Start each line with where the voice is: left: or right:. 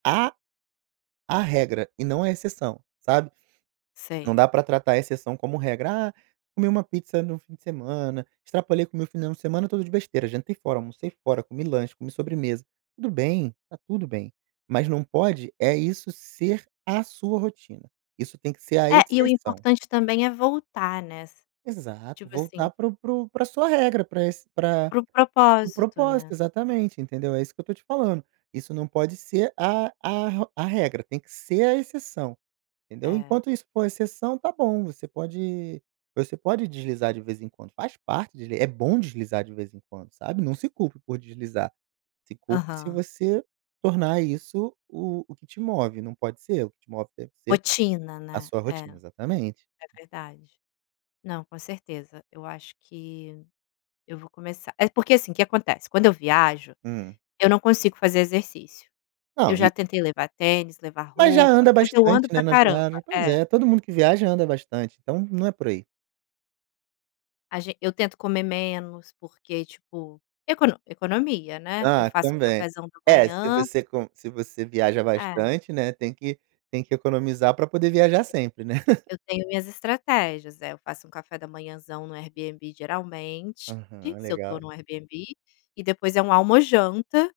right: A a regra e não a exceção, sabe. Não
left: Sei.
right: dá pra tratar a exceção como regra: “Ah, comi uma pizza no fim de semana. Extrapolei com meu final de semana todo de besteira. Jantei fora, almocei fora, comi lanche, comi sobremesa.” Tudo bem. Tá tudo bem. Mas não pode é isso ser a sua rotina. Isso tem que ser a
left: É, e o
right: exceção.
left: importante também é voltar nessa
right: Exato.
left: tipo assim
right: Voltar para o para o pra sua regra. Pra esse pra
left: Para o
right: para o
left: propósito,
right: propósito.
left: né?
right: Exatamente, entendeu. É isso que eu estou te falando. Isso não pode ser a a r a regra. Tem que ser a exceção, entendeu.
left: É.
right: Enquanto isso for exceção, está bom. Você pode você pode deslizar de vez em quando. Faz parte de é bom deslizar de vez em quando, sabe. Não se culpe por deslizar. Se culpe se
left: Aham.
right: você tornar isso o o que te move. Não pode ser. O que te move deve ser
left: Rotina,
right: a
left: né.
right: sua
left: É,
right: rotina.
left: é
right: Exatamente.
left: verdade. Não, com certeza, eu acho que eu vou começar. É porque assim, que acontece. Quando eu viajo,
right: Hum.
left: eu não consigo fazer exercício. Eu
right: Não,
left: já
right: e
left: tentei levar tênis, levar
right: Mas já
left: roupa,
right: anda
left: mas eu ando
right: bastante, né,
left: pra
right: na
left: caramba.
right: viagem. Pois
left: É.
right: é. Todo mundo que viaja anda bastante, então não é por aí.
left: A ge eu tento comer menos, porque, tipo, econo economia, né. Eu
right: Ah,
left: faço o
right: também.
left: cafézão da
right: É, se
left: manhã.
right: você com se você viaja
left: É.
right: bastante, né, tem que tem que economizar para poder viajar
left: [unintelligible]
right: sempre, né.
left: Eu tenho minhas estratégias. É, eu faço um café da manhazão no Airbnb geralmente
right: Uhum.
left: se eu tô
right: Legal.
left: no Airbnb, e depois é um almojanta.